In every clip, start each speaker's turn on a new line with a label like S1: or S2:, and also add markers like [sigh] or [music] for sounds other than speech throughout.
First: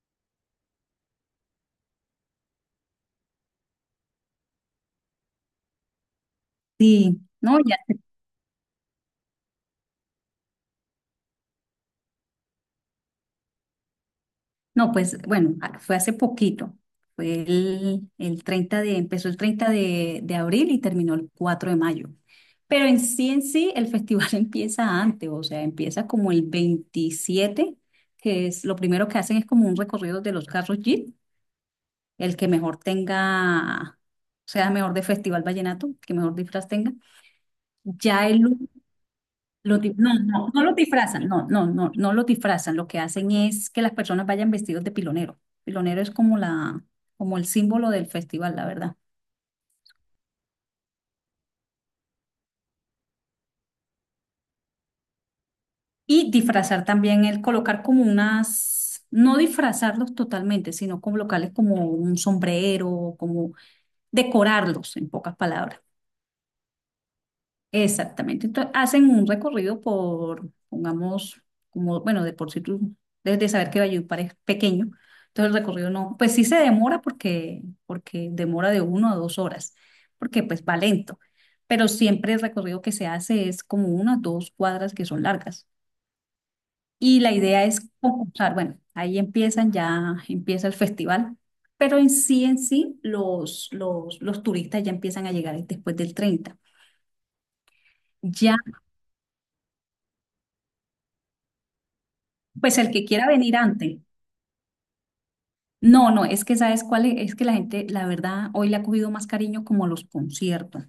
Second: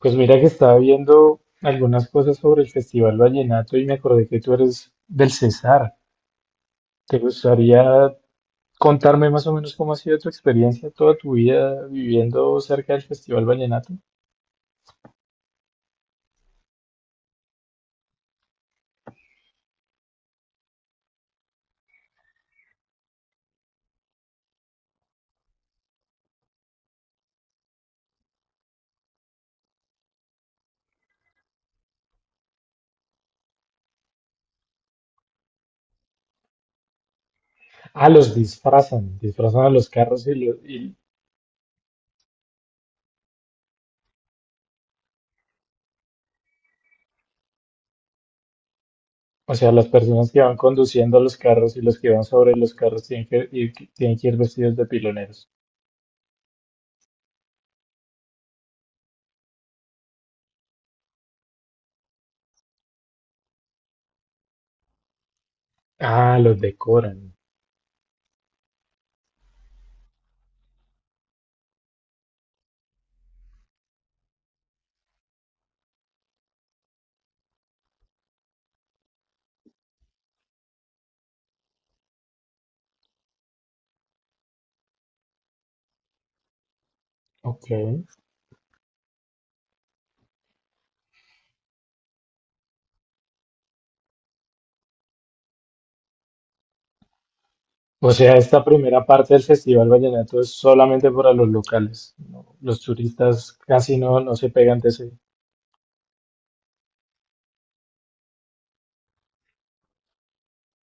S1: Pues mira que estaba viendo algunas cosas sobre el Festival Vallenato y me acordé que tú eres del Cesar. ¿Te
S2: Sí, no, ya,
S1: gustaría contarme más o menos cómo ha sido tu experiencia toda tu vida viviendo cerca del Festival Vallenato?
S2: no, pues bueno, fue hace poquito, fue el 30 de, empezó el 30 de abril y terminó el 4 de mayo. Pero en sí, el festival [laughs] empieza antes, o sea, empieza como el 27, que es lo primero que hacen es como un recorrido de los carros Jeep, el que mejor tenga, sea mejor de Festival Vallenato, que mejor disfraz tenga.
S1: Ah,
S2: Ya
S1: los
S2: el
S1: disfrazan, disfrazan a los
S2: No,
S1: carros
S2: no, no lo disfrazan, no, no, no, no lo disfrazan. Lo que hacen es que las personas vayan vestidos de pilonero. Pilonero es como la, como el símbolo del festival, la verdad.
S1: o sea, las personas que van conduciendo los carros y los que van sobre los carros tienen que ir vestidos de piloneros.
S2: Y disfrazar también el colocar como unas, no disfrazarlos totalmente, sino colocarles como un sombrero, como decorarlos, en pocas palabras.
S1: Ah, los decoran.
S2: Exactamente. Entonces, hacen un recorrido por, pongamos, como, bueno, de por sí tú debes de saber que Valledupar es pequeño, entonces el recorrido no, pues sí se demora porque, porque demora de uno a dos horas, porque pues va lento, pero siempre el recorrido que se hace es como unas dos cuadras que son largas. Y la idea
S1: Ok.
S2: es concursar, bueno, ahí empiezan ya, empieza el festival, pero en sí, los turistas ya empiezan a llegar después del treinta
S1: O sea,
S2: ya.
S1: esta primera parte del Festival Vallenato es solamente para los locales, ¿no?
S2: Pues
S1: Los
S2: el que quiera
S1: turistas
S2: venir
S1: casi
S2: antes.
S1: no, no se pegan de ese.
S2: No, no, es que sabes cuál es que la gente, la verdad, hoy le ha cogido más cariño como los conciertos.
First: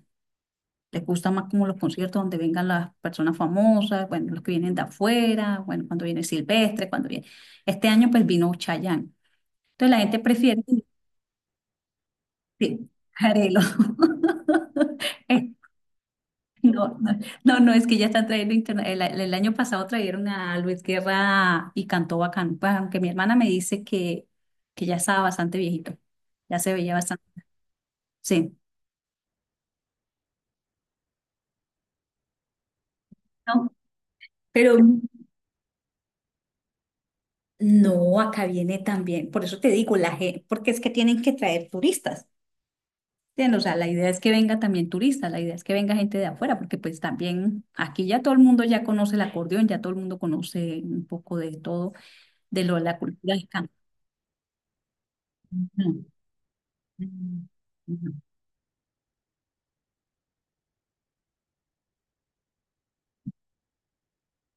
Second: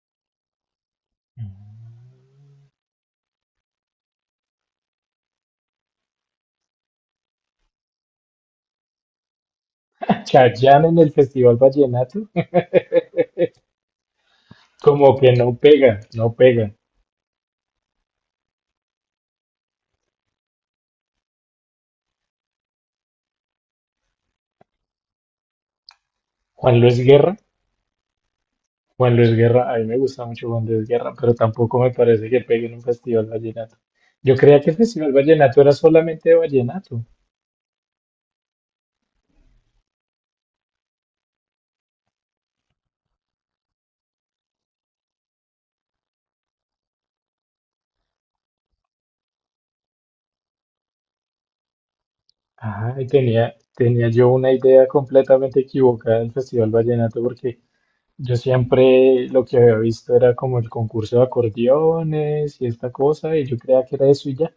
S2: Le gusta más como los conciertos donde vengan las personas famosas, bueno, los que vienen de afuera, bueno, cuando viene Silvestre, cuando viene. Este año pues vino Chayanne. Entonces la gente
S1: [laughs]
S2: prefiere
S1: Chayanne en el Festival Vallenato,
S2: sí, Jarelo.
S1: como que no
S2: [laughs]
S1: pega, no pega.
S2: No, no, no, no, es que ya están trayendo el año pasado trajeron a Luis Guerra y cantó bacán. Pues aunque mi hermana me dice que ya estaba bastante viejito, ya se
S1: Juan
S2: veía
S1: Luis
S2: bastante.
S1: Guerra.
S2: Sí,
S1: Juan Luis Guerra, a mí me gusta mucho Juan Luis Guerra, pero tampoco me parece que pegue en un Festival
S2: no,
S1: Vallenato. Yo creía que
S2: pero
S1: el Festival Vallenato era solamente de vallenato.
S2: no, acá viene también. Por eso te digo, la gente, porque es que tienen que traer turistas. ¿Entiendes? O sea, la idea es que venga también turistas, la idea es que venga gente de afuera, porque pues también aquí ya todo el mundo ya conoce el acordeón, ya todo el mundo conoce un poco de todo, de lo de
S1: Ah,
S2: la cultura del canto.
S1: tenía yo una idea completamente
S2: Ujú.
S1: equivocada del Festival Vallenato porque
S2: Ujú.
S1: yo siempre lo que había visto era como el concurso de acordeones y esta cosa, y yo creía que era eso y ya.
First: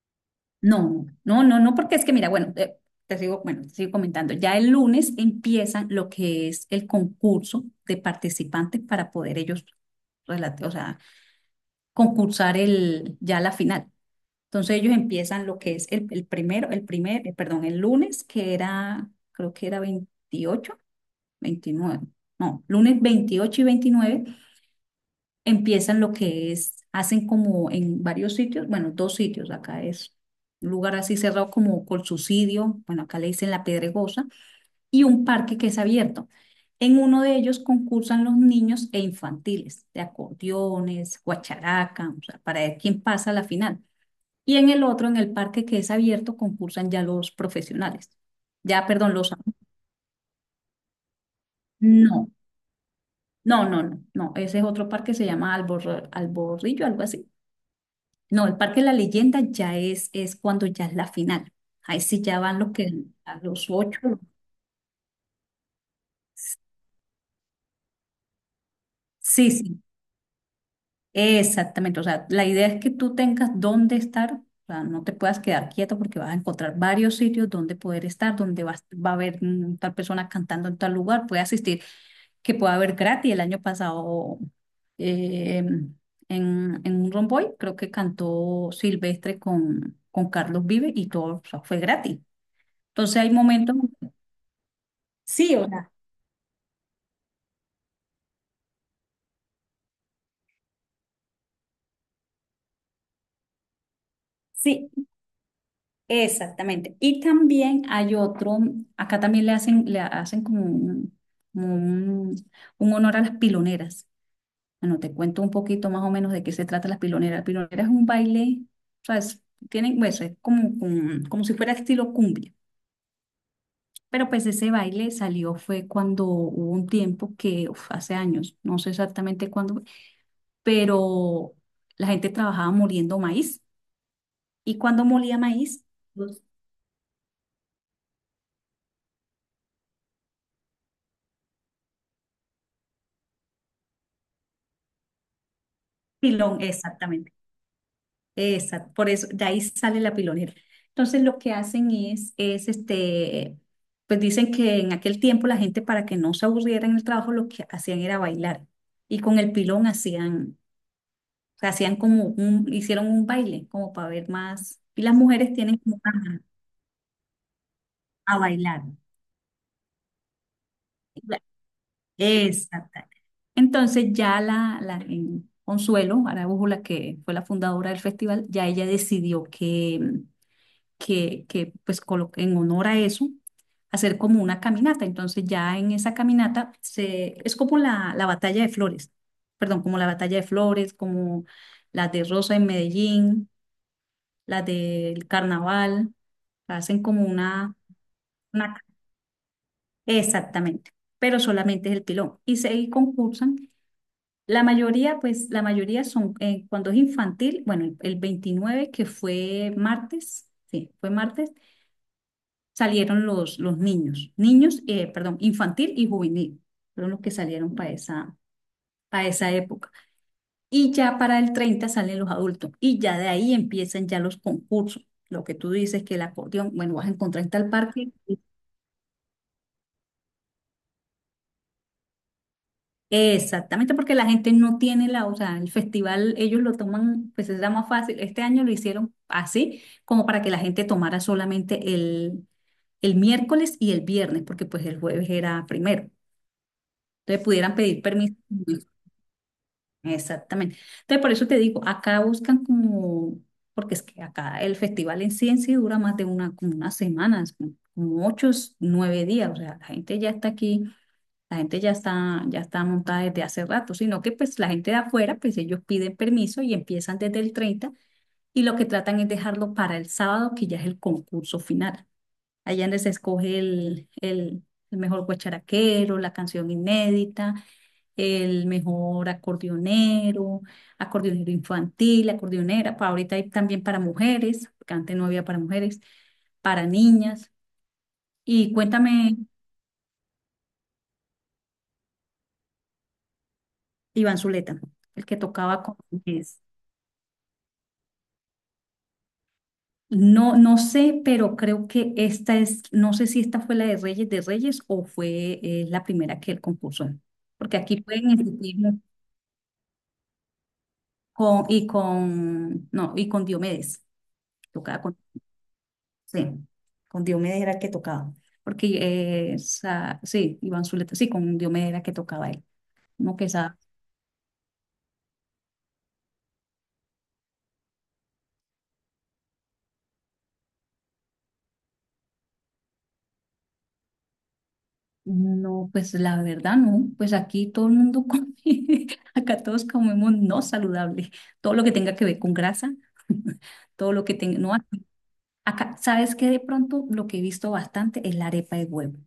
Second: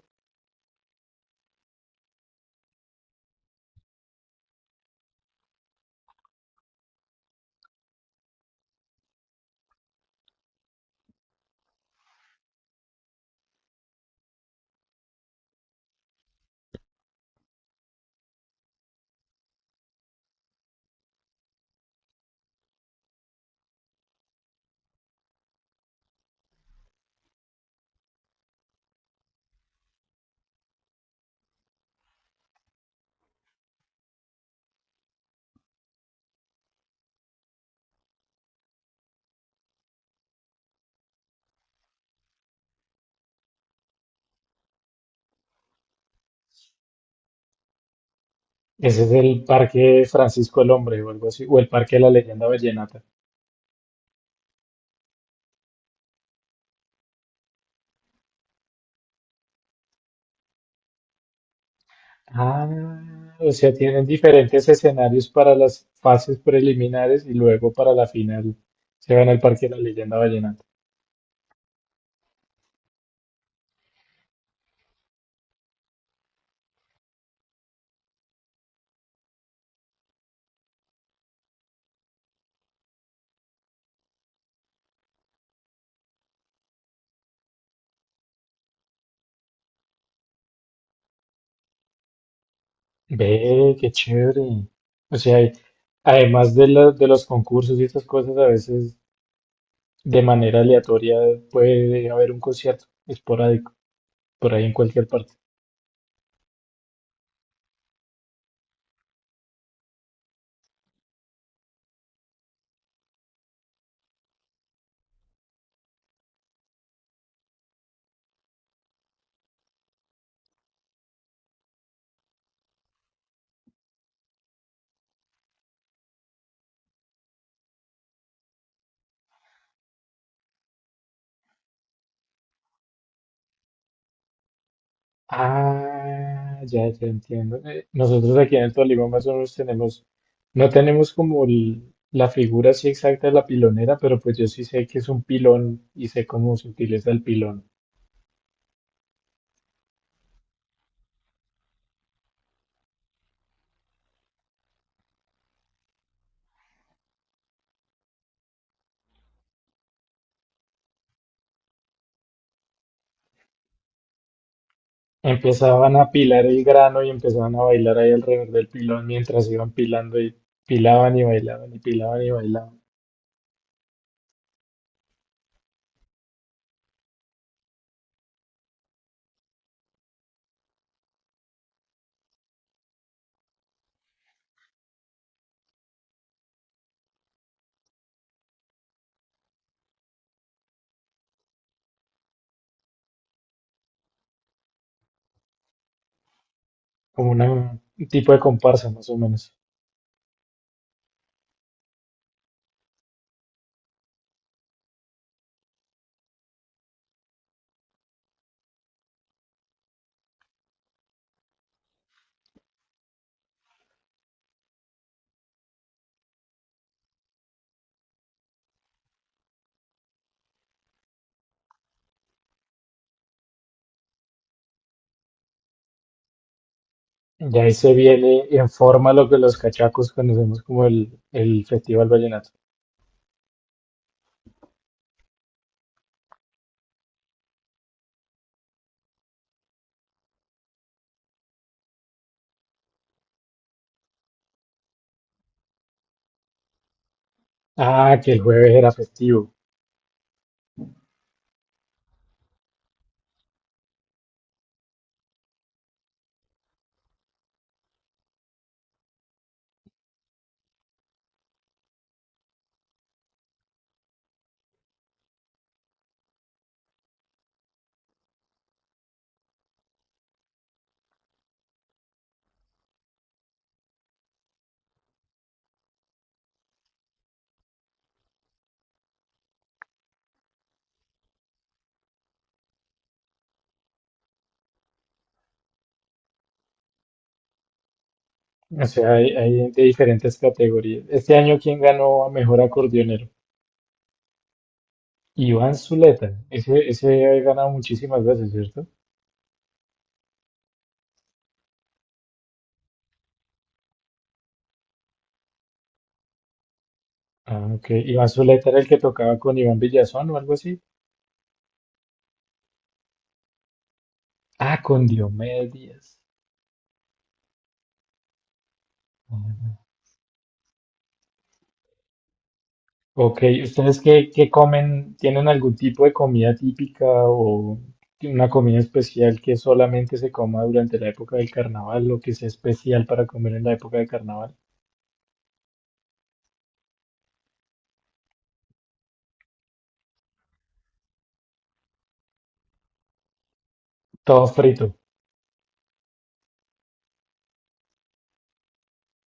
S2: No, no, no, no, porque es que mira, bueno, te sigo, bueno, te sigo comentando. Ya el lunes empiezan lo que es el concurso de participantes para poder ellos, o sea, concursar el, ya la final. Entonces ellos empiezan lo que es el primero, el primer, perdón, el lunes, que era, creo que era 28, 29, no, lunes 28 y 29 empiezan lo que es, hacen como en varios sitios, bueno, dos sitios, acá es un lugar así cerrado como Colsucidio, bueno, acá le dicen La Pedregosa, y un parque que es abierto. En uno de ellos concursan los niños e infantiles, de acordeones, guacharaca, o sea, para ver quién pasa a la final. Y en el otro, en el parque que es abierto, concursan ya los profesionales. Ya,
S1: Ese es
S2: perdón, los.
S1: el Parque Francisco el Hombre o algo así, o el Parque de la
S2: No,
S1: Leyenda Vallenata.
S2: no, no, no, no. Ese es otro parque, se llama Albor, Alborrillo, algo así. No, el Parque de la Leyenda ya es cuando ya es la final. Ahí sí ya van
S1: Ah,
S2: los que a
S1: o
S2: los
S1: sea,
S2: ocho.
S1: tienen diferentes escenarios para las fases preliminares y luego para la final se van al
S2: Sí,
S1: Parque de la
S2: sí,
S1: Leyenda Vallenata.
S2: exactamente. O sea, la idea es que tú tengas dónde estar, o sea, no te puedas quedar quieto porque vas a encontrar varios sitios donde poder estar, donde vas, va a haber tal persona cantando en tal lugar, puede asistir, que pueda haber gratis. El año pasado eh, en, en un Romboy creo que cantó Silvestre con Carlos Vive y todo, o sea, fue gratis. Entonces hay
S1: Ve,
S2: momentos.
S1: qué chévere. O sea, y
S2: Sí, o sea,
S1: de los concursos y estas cosas, a veces de manera aleatoria puede haber un concierto esporádico por ahí en
S2: sí,
S1: cualquier parte.
S2: exactamente. Y también hay otro, acá también le hacen como un honor a las piloneras. Bueno, te cuento un poquito más o menos de qué se trata las piloneras. Piloneras es un baile, o sea, tienen, pues, es como, como, como si fuera estilo cumbia. Pero pues ese baile salió fue cuando hubo un tiempo que, hace años, no sé exactamente cuándo, pero la gente trabajaba moliendo maíz. Y cuando molía maíz,
S1: Ah, ya, ya entiendo. Nosotros aquí en el Tolima más o menos no tenemos como la figura así exacta de la pilonera, pero pues yo sí sé que es un pilón y sé cómo
S2: Pilón,
S1: se utiliza el
S2: exactamente.
S1: pilón.
S2: Exacto. Por eso, de ahí sale la pilonera. Entonces, lo que hacen es este, pues dicen que en aquel tiempo la gente para que no se aburriera en el trabajo, lo que hacían era bailar. Y con el pilón hacían, o sea, hacían como un, hicieron un baile, como para ver más. Y las mujeres tienen
S1: Empezaban
S2: como
S1: a pilar el grano y empezaban a bailar ahí
S2: a
S1: alrededor del
S2: bailar.
S1: pilón mientras iban pilando y pilaban y bailaban y pilaban y bailaban,
S2: Exacto. Entonces, ya la en Consuelo Araújo, la que fue la fundadora del festival, ya ella decidió que, pues en honor a eso, hacer como una caminata. Entonces ya en esa caminata se, es como la batalla de flores, perdón, como la batalla de flores, como las de Rosa en Medellín, las del carnaval, hacen como
S1: como
S2: una,
S1: un tipo de
S2: una.
S1: comparsa más o menos.
S2: Exactamente, pero solamente es el pilón. Y se y concursan. La mayoría, pues la mayoría son, cuando es infantil, bueno, el 29 que fue martes, sí, fue martes, salieron los niños, niños, perdón, infantil y juvenil, fueron los que salieron para esa época. Y ya para el 30 salen los adultos y ya de ahí empiezan ya los concursos. Lo que tú dices que el acordeón, bueno, vas a encontrar en
S1: Y
S2: tal
S1: ahí se
S2: parque.
S1: viene en forma lo que los cachacos conocemos como el Festival Vallenato.
S2: Exactamente, porque la gente no tiene la, o sea, el festival ellos lo toman, pues es la más fácil. Este año lo hicieron así, como para que la gente tomara solamente el miércoles y el viernes, porque pues el jueves era primero. Entonces pudieran pedir
S1: Ah, que
S2: permiso.
S1: el jueves era festivo.
S2: Exactamente. Entonces, por eso te digo, acá buscan como, porque es que acá el festival en sí dura más de una, como unas semanas, como como ocho, nueve días. O sea, la gente ya está aquí, la gente ya está montada desde hace rato, sino que pues la gente de afuera, pues ellos piden permiso y empiezan desde el 30 y lo que tratan es dejarlo para el sábado, que ya es el concurso final. Allá donde se escoge el mejor guacharaquero, la canción inédita el mejor acordeonero, acordeonero infantil, acordeonera, para ahorita hay también para mujeres, porque antes no había para mujeres, para niñas. Y
S1: O sea,
S2: cuéntame,
S1: hay de diferentes categorías. Este año, ¿quién ganó a mejor acordeonero?
S2: Iván Zuleta, el que
S1: Iván
S2: tocaba con
S1: Zuleta.
S2: es-
S1: Ese ha ganado muchísimas veces, ¿cierto?
S2: No, no sé, pero creo que esta es, no sé si esta fue la de Reyes o fue la primera que él compuso,
S1: Ah,
S2: porque
S1: ok.
S2: aquí
S1: Iván
S2: pueden
S1: Zuleta
S2: existir
S1: era el que tocaba con Iván Villazón o algo así.
S2: con, y con, no, y con Diomedes,
S1: Ah,
S2: tocaba
S1: con
S2: con
S1: Diomedes Díaz.
S2: Sí, con Diomedes era que tocaba. Porque
S1: Ah,
S2: sí, Iván Zuleta, sí, con Diomedes era que tocaba él. No
S1: ok,
S2: que esa,
S1: ustedes qué comen. ¿Tienen algún tipo de comida típica o una comida especial que solamente se coma durante la época del carnaval o que sea especial para comer en la época del carnaval?
S2: no, pues la verdad no, pues aquí todo el mundo come, [laughs] acá todos comemos no saludable, todo lo que tenga que ver con grasa, [laughs] todo lo que
S1: Todo
S2: tenga, no,
S1: frito.
S2: acá, ¿sabes qué? De pronto lo que he visto bastante es la arepa de huevo.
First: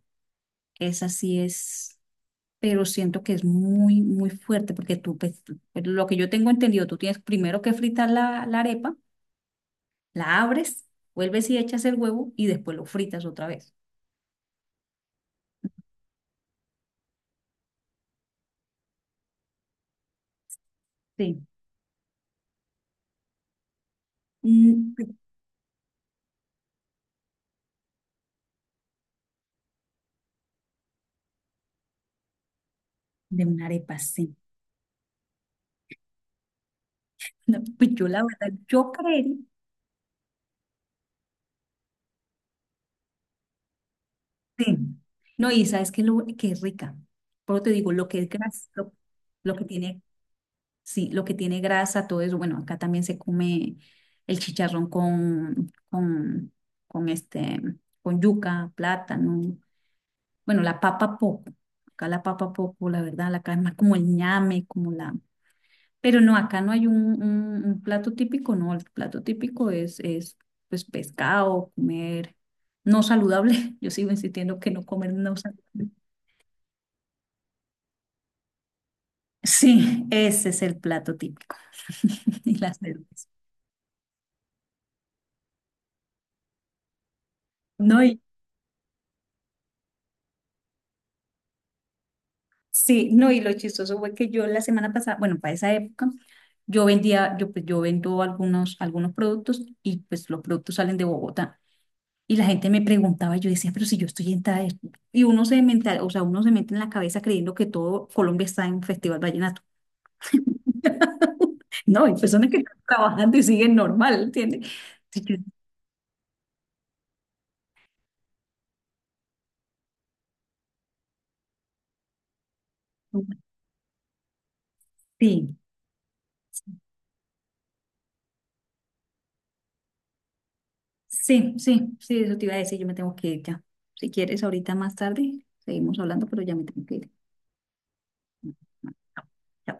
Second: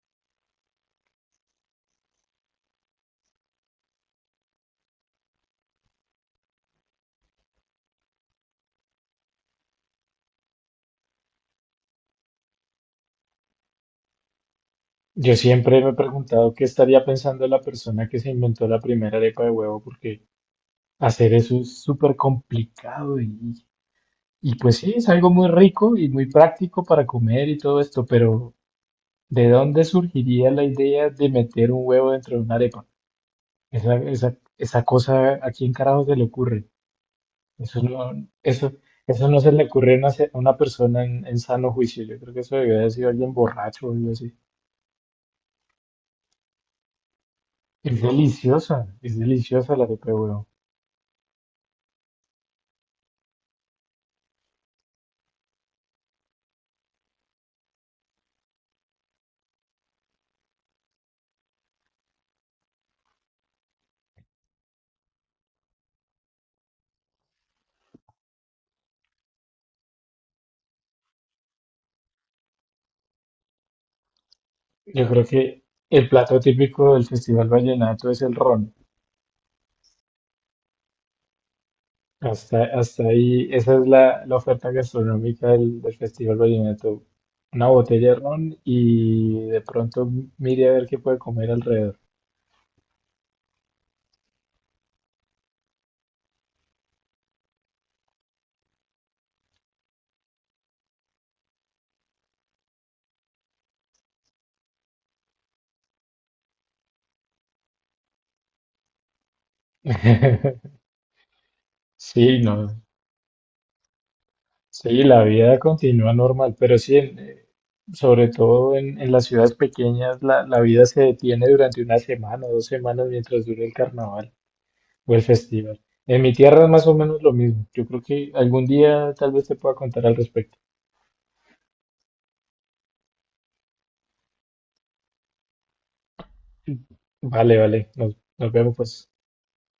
S2: Esa sí es, pero siento que es muy, muy fuerte porque tú, pues, pero lo que yo tengo entendido, tú tienes primero que fritar la la arepa la abres, vuelves y echas el huevo y después lo fritas otra vez.
S1: Yo siempre me he preguntado qué estaría pensando la persona que se inventó la primera arepa de huevo, porque hacer
S2: Sí.
S1: eso es súper complicado y pues sí,
S2: Mm, pues,
S1: es algo muy rico y muy práctico para comer y todo esto, pero ¿de dónde surgiría la idea de meter un huevo dentro de una arepa?
S2: de una arepa, sí.
S1: Esa cosa, ¿a quién carajo se le ocurre?
S2: [laughs] No,
S1: Eso
S2: pues yo
S1: no,
S2: la verdad,
S1: eso,
S2: yo
S1: eso
S2: creería,
S1: no se le ocurre a una, a una persona en sano juicio. Yo creo que eso debió haber sido alguien borracho o algo así.
S2: sí. No, y sabes que, que es rica. Pero te digo, lo que es grasa,
S1: Es
S2: lo que
S1: deliciosa la
S2: tiene,
S1: arepa de huevo.
S2: sí, lo que tiene grasa, todo eso. Bueno, acá también se come el chicharrón con este, con yuca, plátano. Bueno, la papa poco. Acá la papa poco, la verdad, la acá es más como el ñame, como la, pero no, acá no hay un, un plato típico, no, el plato típico es pues pescado, comer no saludable. [laughs] Yo sigo insistiendo que no
S1: Yo
S2: comer
S1: creo
S2: no
S1: que
S2: saludable.
S1: el plato típico del Festival Vallenato es el ron.
S2: Sí, ese es el plato típico. [laughs] Y las
S1: Hasta
S2: cervezas.
S1: ahí, esa es la oferta gastronómica del Festival Vallenato. Una
S2: No,
S1: botella de
S2: y,
S1: ron y de pronto mire a ver qué puede comer alrededor.
S2: sí, no, y lo chistoso fue que yo la semana pasada, bueno, para esa época, yo vendía, yo, pues, yo vendo algunos productos y pues los productos salen de Bogotá. Y la gente me preguntaba, yo decía, pero si yo estoy en tal. Y uno se mental, o sea, uno se mete en la cabeza creyendo que todo Colombia está en Festival Vallenato.
S1: [laughs]
S2: [laughs] No, hay
S1: Sí,
S2: personas
S1: no.
S2: que están trabajando y siguen normal, ¿entiendes?
S1: Sí,
S2: Sí,
S1: la vida continúa normal, pero sí, sobre todo en las ciudades pequeñas, la vida se detiene durante una semana o dos semanas mientras dure el carnaval o el
S2: sí,
S1: festival. En mi tierra es más o menos lo mismo. Yo creo que algún día tal vez te pueda contar al respecto.
S2: sí, sí, sí, eso te iba a decir, yo me tengo que ir ya. Si quieres, ahorita más tarde, seguimos hablando, pero ya me tengo que ir.
S1: Vale, vale. Nos vemos pues.
S2: Chao.